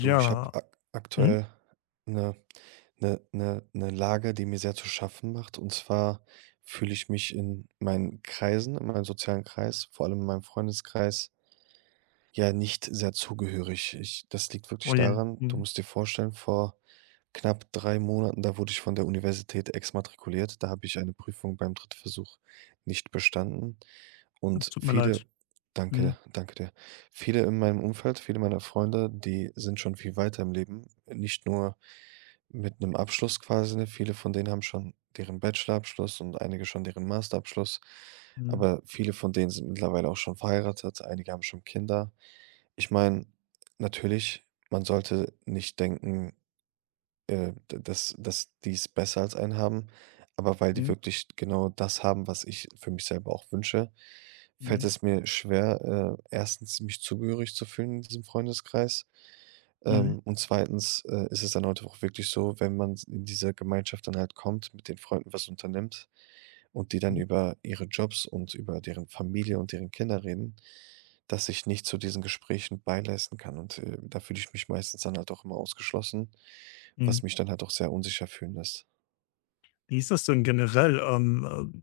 Du, ich habe ak Mhm. aktuell eine eine Lage, die mir sehr zu schaffen macht. Und zwar fühle ich mich in meinem sozialen Kreis, vor allem in meinem Freundeskreis, ja, nicht sehr zugehörig. Ich Das liegt wirklich Oh je. daran, du Mhm. musst dir vorstellen, vor knapp 3 Monaten, da wurde ich von der Universität exmatrikuliert. Da habe ich eine Prüfung beim Drittversuch nicht bestanden Es und tut mir viele leid. danke, Mhm. danke dir. Viele in meinem Umfeld, viele meiner Freunde, die sind schon viel weiter im Leben. Nicht nur mit einem Abschluss quasi, ne? Viele von denen haben schon deren Bachelorabschluss und einige schon deren Masterabschluss. Mhm. Aber viele von denen sind mittlerweile auch schon verheiratet, einige haben schon Kinder. Ich meine, natürlich, man sollte nicht denken, d dass dass die's besser als einen haben, aber weil die Mhm. wirklich genau das haben, was ich für mich selber auch wünsche, fällt Mhm. es mir schwer, 1. mich zugehörig zu fühlen in diesem Freundeskreis. Mhm. Und zweitens ist es dann heute auch wirklich so, wenn man s in diese Gemeinschaft dann halt kommt, mit den Freunden was unternimmt und die dann Mhm. über ihre Jobs und über deren Familie und deren Kinder reden, dass ich nicht zu diesen Gesprächen beileisten kann und, da fühle ich mich meistens dann halt auch immer ausgeschlossen, was Mhm. mich dann halt auch sehr unsicher fühlen lässt. Wie ist das denn generell?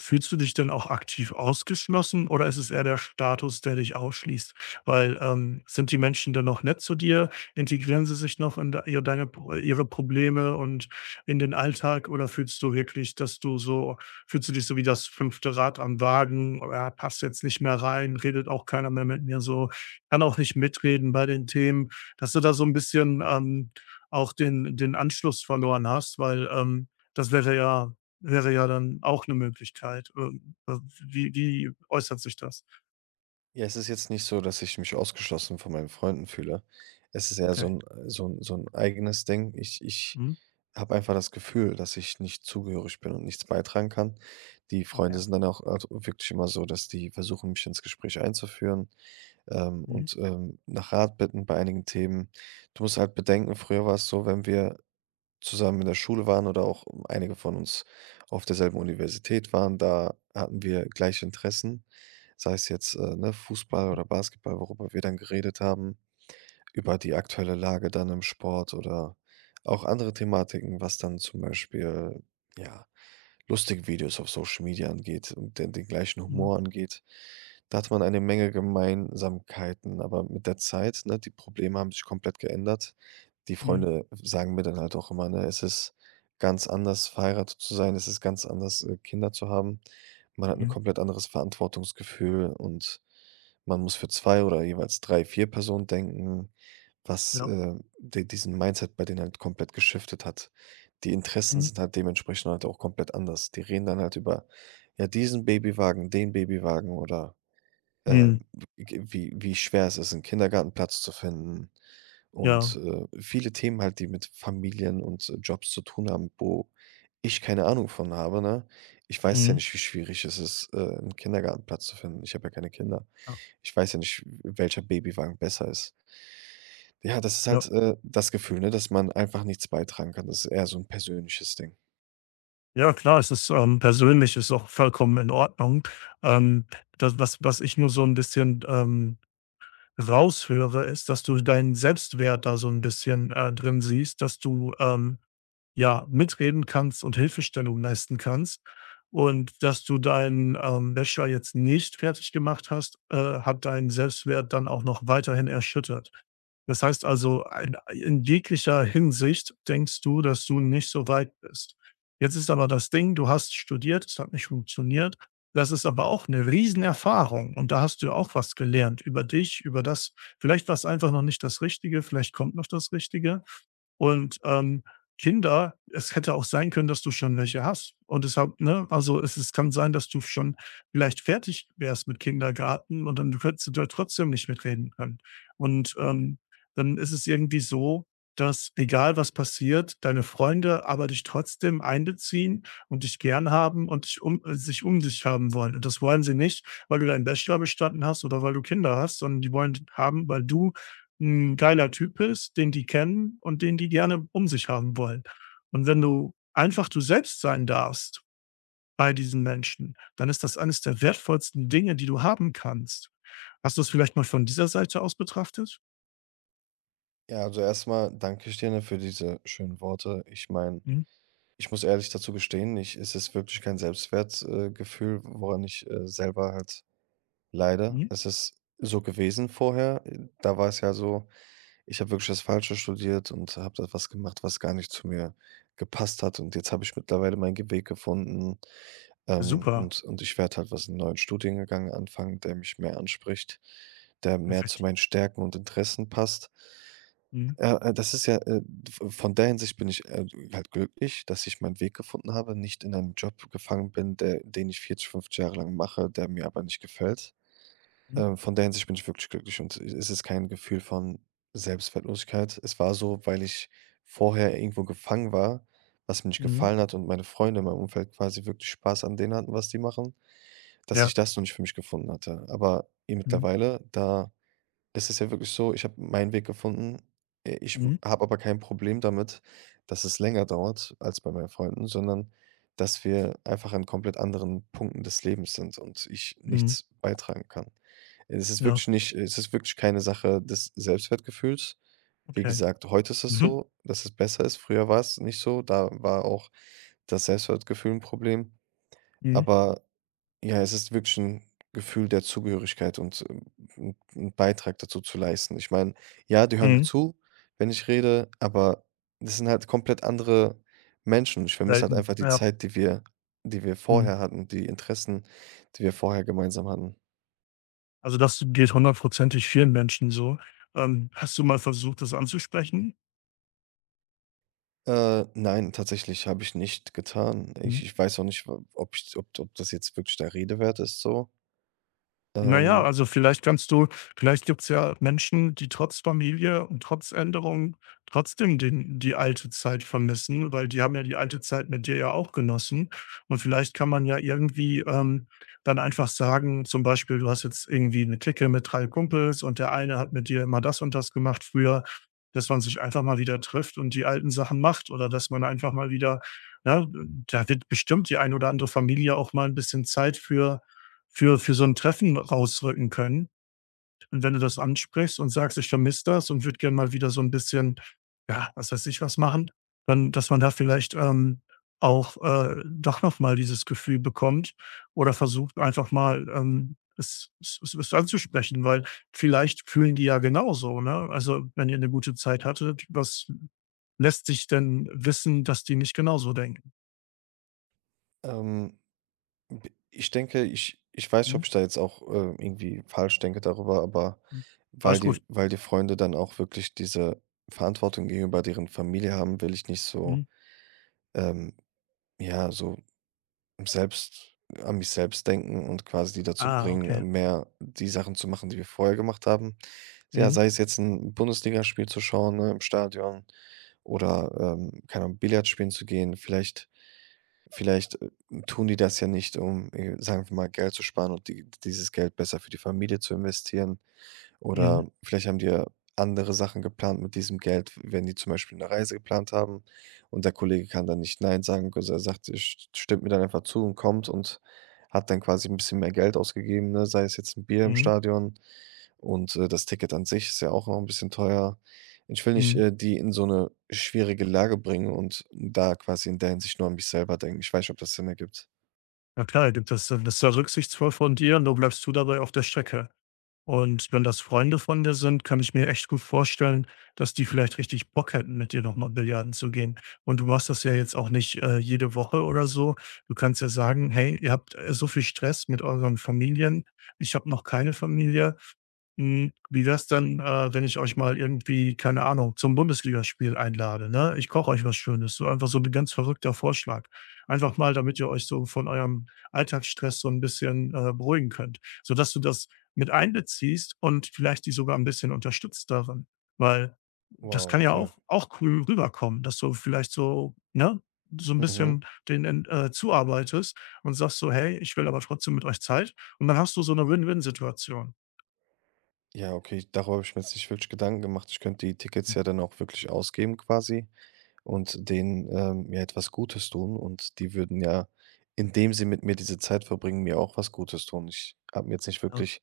Fühlst du dich denn auch aktiv ausgeschlossen, oder ist es eher der Status, der dich ausschließt? Weil, sind die Menschen denn noch nett zu dir? Integrieren sie sich noch in de ihr deine ihre Probleme und in den Alltag, oder fühlst du wirklich, dass du so fühlst du dich so wie das fünfte Rad am Wagen, ja, passt jetzt nicht mehr rein, redet auch keiner mehr mit mir so, kann auch nicht mitreden bei den Themen, dass du da so ein bisschen, auch den Anschluss verloren hast, weil, das wäre ja dann auch eine Möglichkeit. Wie äußert sich das? Ja, es ist jetzt nicht so, dass ich mich ausgeschlossen von meinen Freunden fühle. Es ist eher so Okay. ein so ein so ein eigenes Ding. Ich Mhm. habe einfach das Gefühl, dass ich nicht zugehörig bin und nichts beitragen kann. Die Freunde Okay. sind dann auch halt wirklich immer so, dass die versuchen, mich ins Gespräch einzuführen, Mhm. und, nach Rat bitten bei einigen Themen. Du musst halt bedenken, früher war es so, wenn wir zusammen in der Schule waren oder auch einige von uns auf derselben Universität waren. Da hatten wir gleiche Interessen, sei es jetzt, ne, Fußball Mhm. oder Basketball, worüber wir dann geredet haben, über die aktuelle Lage dann im Sport oder auch andere Thematiken, was dann zum Beispiel, ja, lustige Videos auf Social Media angeht und den gleichen Mhm. Humor angeht. Da hat man eine Menge Gemeinsamkeiten, aber mit der Zeit, ne, die Probleme haben sich komplett geändert. Die Mhm. Freunde sagen mir dann halt auch immer, ne, es ist ganz anders, verheiratet zu sein, es ist ganz anders, Kinder zu haben. Man hat ein Mhm. komplett anderes Verantwortungsgefühl und man muss für zwei oder jeweils drei, vier Personen denken. Was, Ja. Di diesen Mindset bei denen halt komplett geschiftet hat. Die Interessen Mhm. sind halt dementsprechend halt auch komplett anders. Die reden dann halt über, ja, diesen Babywagen, den Babywagen oder, Mhm. ähm, g wie wie schwer es ist, einen Kindergartenplatz zu finden, und, Ja. Viele Themen halt, die mit Familien und Jobs zu tun haben, wo ich keine Ahnung von habe, ne? Ich weiß ja Mhm. nicht, wie schwierig es ist, 'n Kindergartenplatz zu finden. Ich habe ja keine Kinder. Ja. Ich weiß ja nicht, welcher Babywagen besser ist. Ja, das ist Ja. halt, das Gefühl, ne, dass man einfach nichts beitragen kann. Das ist eher so ein persönliches Ding. Ja klar, es ist, persönlich, ist auch vollkommen in Ordnung. Ähm, das, was ich nur so ein bisschen, raushöre, ist, dass du deinen Selbstwert da so ein bisschen, drin siehst, dass du, ja, mitreden kannst und Hilfestellung leisten kannst. Und dass du deinen, Bachelor jetzt nicht fertig gemacht hast, hat deinen Selbstwert dann auch noch weiterhin erschüttert. Das heißt also, ein in jeglicher Hinsicht denkst du, dass du nicht so weit bist. Jetzt ist aber das Ding, du hast studiert, es hat nicht funktioniert. Das ist aber auch eine Riesenerfahrung, und da hast du auch was gelernt über dich, über das vielleicht war's einfach noch nicht das Richtige, vielleicht kommt noch das Richtige. Und, Kinder es hätte auch sein können, dass du schon welche hast. Und deshalb, ne, also es kann sein, dass du schon vielleicht fertig wärst mit Kindergarten, und dann könntest du da trotzdem nicht mitreden können. Und, dann ist es irgendwie so, dass egal was passiert, deine Freunde aber dich trotzdem einbeziehen und dich gern haben und dich um sich um dich haben wollen. Und das wollen sie nicht, weil du deinen Bachelor bestanden hast oder weil du Kinder hast, sondern die wollen dich haben, weil du ein geiler Typ bist, den die kennen und den die gerne um sich haben wollen. Und wenn du einfach du selbst sein darfst bei diesen Menschen, dann ist das eines der wertvollsten Dinge, die du haben kannst. Hast du es vielleicht mal von dieser Seite aus betrachtet? Ja, also erstmal danke ich dir, ne, für diese schönen Worte. Ich meine, Mhm, ich muss ehrlich dazu gestehen, ich es ist wirklich kein Selbstwertgefühl, Gefühl, woran ich, selber halt leide. mhm. Es ist so gewesen vorher. Da war es ja so. Ich habe wirklich das Falsche studiert und habe da was gemacht, was gar nicht zu mir gepasst hat. Und jetzt habe ich mittlerweile meinen Ge Weg gefunden. Ja, Ähm, super, und und ich werde halt was 'n neuen Studiengang anfangen, der mich mehr anspricht, der mehr zu perfekt. meinen Stärken und Interessen passt. Mhm, Das ist ja, v von der Hinsicht bin ich, halt glücklich, dass ich meinen Weg gefunden habe, nicht in einem Job gefangen bin, der den ich 40, 50 Jahre lang mache, der mir aber nicht gefällt. mhm, Von der Hinsicht bin ich wirklich glücklich und es ist kein Gefühl von Selbstwertlosigkeit. Es war so, weil ich vorher irgendwo gefangen war, was mir nicht mhm, gefallen hat und meine Freunde in meinem Umfeld quasi wirklich Spaß an denen hatten, was die machen, dass ja, ich das noch nicht für mich gefunden hatte. Aber i mhm, mittlerweile, da, es ist ja wirklich so, ich habe meinen Weg gefunden. Ich mhm, habe aber kein Problem damit, dass es länger dauert als bei meinen Freunden, sondern dass wir einfach an komplett anderen Punkten des Lebens sind und ich mhm, nichts beitragen kann. Ja, Es ist wirklich keine Sache des Selbstwertgefühls. Wie okay. gesagt, heute ist es Mhm, so, dass es besser ist. Früher war es nicht so, da war auch das Selbstwertgefühl ein Problem, mhm, aber ja, es ist wirklich ein Gefühl der Zugehörigkeit und, 'n Beitrag dazu zu leisten. Ich meine, ja, die hören mir mhm, zu, wenn ich rede, aber das sind halt komplett andere Menschen. Ich vermisse halt selten, einfach die ja, Zeit, die wir mhm. vorher hatten, die Interessen, die wir vorher gemeinsam hatten. Also, das geht hundertprozentig vielen Menschen so. Hast du mal versucht, das anzusprechen? Nein, tatsächlich habe ich nicht getan. Ich Mhm. ich weiß auch nicht, w ob ich ob ob das jetzt wirklich der Rede wert ist so. Na ja, Ähm, also vielleicht kannst du vielleicht gibt's ja Menschen, die trotz Familie und trotz Änderung trotzdem den die alte Zeit vermissen, weil die haben ja die alte Zeit mit dir ja auch genossen. Und vielleicht kann man ja irgendwie, dann einfach sagen, zum Beispiel, du hast jetzt irgendwie eine Clique mit 3 Kumpels, und der eine hat mit dir immer das und das gemacht früher, dass man sich einfach mal wieder trifft und die alten Sachen macht, oder dass man einfach mal wieder, ne, da wird bestimmt die ein oder andere Familie auch mal ein bisschen Zeit für für so ein Treffen rausrücken können. Und wenn du das ansprichst und sagst: „Ich vermisse das und würde gern mal wieder so ein bisschen, ja, was weiß ich was machen“, dann dass man da vielleicht, auch, doch noch mal dieses Gefühl bekommt, oder versucht einfach mal, es anzusprechen, weil vielleicht fühlen die ja genauso, ne? Also, wenn ihr eine gute Zeit hattet, was lässt sich denn wissen, dass die nicht genauso denken? ähm Ich denke, ich weiß nicht, Mhm, ob ich da jetzt auch, irgendwie falsch denke darüber, aber mhm. Alles gut. weil die Freunde dann auch wirklich diese Verantwortung gegenüber deren Familie haben, will ich nicht so, Mhm. ähm ja, so selbst an mich selbst denken und quasi die dazu Ah, bringen, okay. mehr die Sachen zu machen, die wir vorher gemacht haben. Ja, Mhm, sei es jetzt 'n Bundesligaspiel zu schauen, ne, im Stadion oder, keine Ahnung, Billard spielen zu gehen. Vielleicht, tun die das ja nicht, um, sagen wir mal, Geld zu sparen und dieses Geld besser für die Familie zu investieren. mhm, Oder vielleicht haben die ja andere Sachen geplant mit diesem Geld, wenn die zum Beispiel eine Reise geplant haben und der Kollege kann dann nicht nein sagen, also, er sagt, er st stimmt mir dann einfach zu und kommt und hat dann quasi ein bisschen mehr Geld ausgegeben, ne? Sei es jetzt ein Bier im mhm, Stadion und, das Ticket an sich ist ja auch noch ein bisschen teuer. Ich will nicht, mhm. Die in so eine schwierige Lage bringen und da quasi in der Hinsicht nur an mich selber denken. Ich weiß nicht, ob das Sinn ergibt. Na klar, gibt das das ist ja rücksichtsvoll von dir, nur bleibst du dabei auf der Strecke. Und wenn das Freunde von dir sind, kann ich mir echt gut vorstellen, dass die vielleicht richtig Bock hätten, mit dir nochmal Billiarden zu gehen. Und du machst das ja jetzt auch nicht jede Woche oder so. Du kannst ja sagen, hey, ihr habt so viel Stress mit euren Familien. Ich habe noch keine Familie. Hm, wie wär's dann, wenn ich euch mal irgendwie, keine Ahnung, zum Bundesligaspiel einlade, ne? Ich koche euch was Schönes, so einfach so ein ganz verrückter Vorschlag. Einfach mal, damit ihr euch so von eurem Alltagsstress so ein bisschen, beruhigen könnt, sodass du das mit einbeziehst und vielleicht die sogar ein bisschen unterstützt darin. Weil das Wow, kann ja okay. auch cool rüberkommen, dass du vielleicht so, ne, so ein Mhm. bisschen den zuarbeitest und sagst so: „Hey, ich will aber trotzdem mit euch Zeit.“ Und dann hast du so eine Win-Win-Situation. Ja, okay, darüber habe ich mir jetzt nicht wirklich Gedanken gemacht. Ich könnte die Tickets ja dann auch wirklich ausgeben quasi und denen, ja, etwas Gutes tun und die würden ja, indem sie mit mir diese Zeit verbringen, mir auch was Gutes tun. Ich habe mir jetzt nicht Ja. wirklich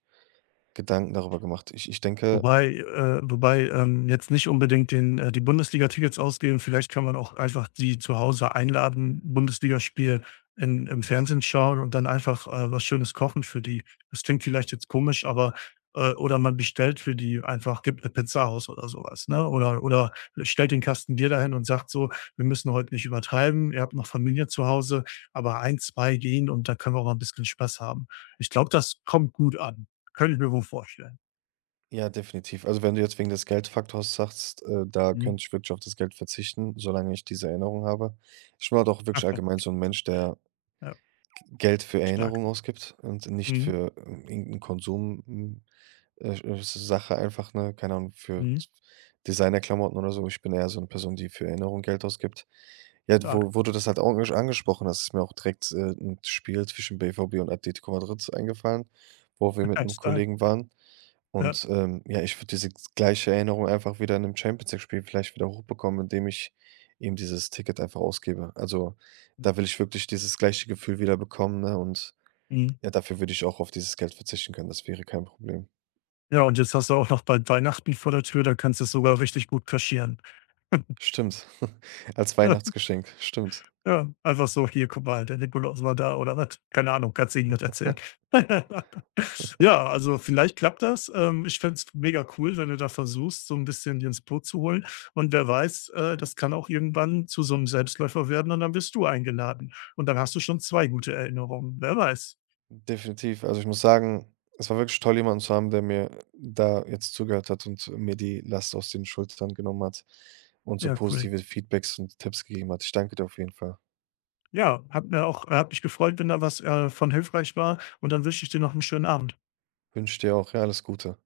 Gedanken darüber gemacht. Ich denke, Wobei wobei, jetzt nicht unbedingt den die Tickets ausgeben. Vielleicht kann man auch einfach die zu Hause einladen, Bundesligaspiel in im Fernsehen schauen und dann einfach, was Schönes kochen für die. Das klingt vielleicht jetzt komisch, aber oder man bestellt für die einfach gibt 'ne Pizza aus oder sowas, ne? Oder stellt den Kasten Bier dahin und sagt so: „Wir müssen heute nicht übertreiben. Ihr habt noch Familie zu Hause, aber ein 2 gehen, und da können wir auch mal 'n bisschen Spaß haben.“ Ich glaube, das kommt gut an. Könnte ich mir wohl vorstellen. ja, definitiv. Also, wenn du jetzt wegen des Geldfaktors sagst, da Mhm. könnte ich wirklich auf das Geld verzichten, solange ich diese Erinnerung habe. Ich bin halt auch wirklich allgemein so ein Mensch, der Ja, Geld für stark. Erinnerung ausgibt und nicht Mhm, für, irgend Konsum Sache einfach, ne? Keine Ahnung, für mhm, Designerklamotten oder so. Ich bin eher so eine Person, die für Erinnerung Geld ausgibt. Ja, stark. wo du das halt auch angesch angesprochen hast, ist mir auch direkt, 'n Spiel zwischen BVB und Atletico Madrid eingefallen, wo wir mit einem Stark. Kollegen waren. Ja, Und, ja, ich würde diese gleiche Erinnerung einfach wieder in einem Champions League-Spiel vielleicht wieder hochbekommen, indem ich ihm dieses Ticket einfach ausgebe. Also, ja. da will ich wirklich dieses gleiche Gefühl wieder bekommen, ne? Und, Mhm. ja, dafür würde ich auch auf dieses Geld verzichten können. Das wäre kein Problem. Ja, und jetzt hast du auch noch bald Weihnachten vor der Tür, da kannst du es sogar richtig gut kaschieren. Stimmt. Als Weihnachtsgeschenk. Stimmt. Ja, einfach so: „Hier, guck mal, der Nikolaus war da“, oder was? Keine Ahnung, kannst du ihnen nicht erzählen. Ja, also, vielleicht klappt das. Ich fände es mega cool, wenn du da versuchst, so ein bisschen dir ins Boot zu holen. Und wer weiß, das kann auch irgendwann zu so einem Selbstläufer werden, und dann bist du eingeladen. Und dann hast du schon 2 gute Erinnerungen. Wer weiß? Definitiv. Also, ich muss sagen, es war wirklich toll, jemanden zu haben, der mir da jetzt zugehört hat und mir die Last aus den Schultern genommen hat und so Ja, cool. positive Feedbacks und Tipps gegeben hat. Ich danke dir auf jeden Fall. Ja, hat mir auch hat mich gefreut, wenn da was, von hilfreich war, und dann wünsche ich dir noch einen schönen Abend. Wünsche dir auch, ja, alles Gute.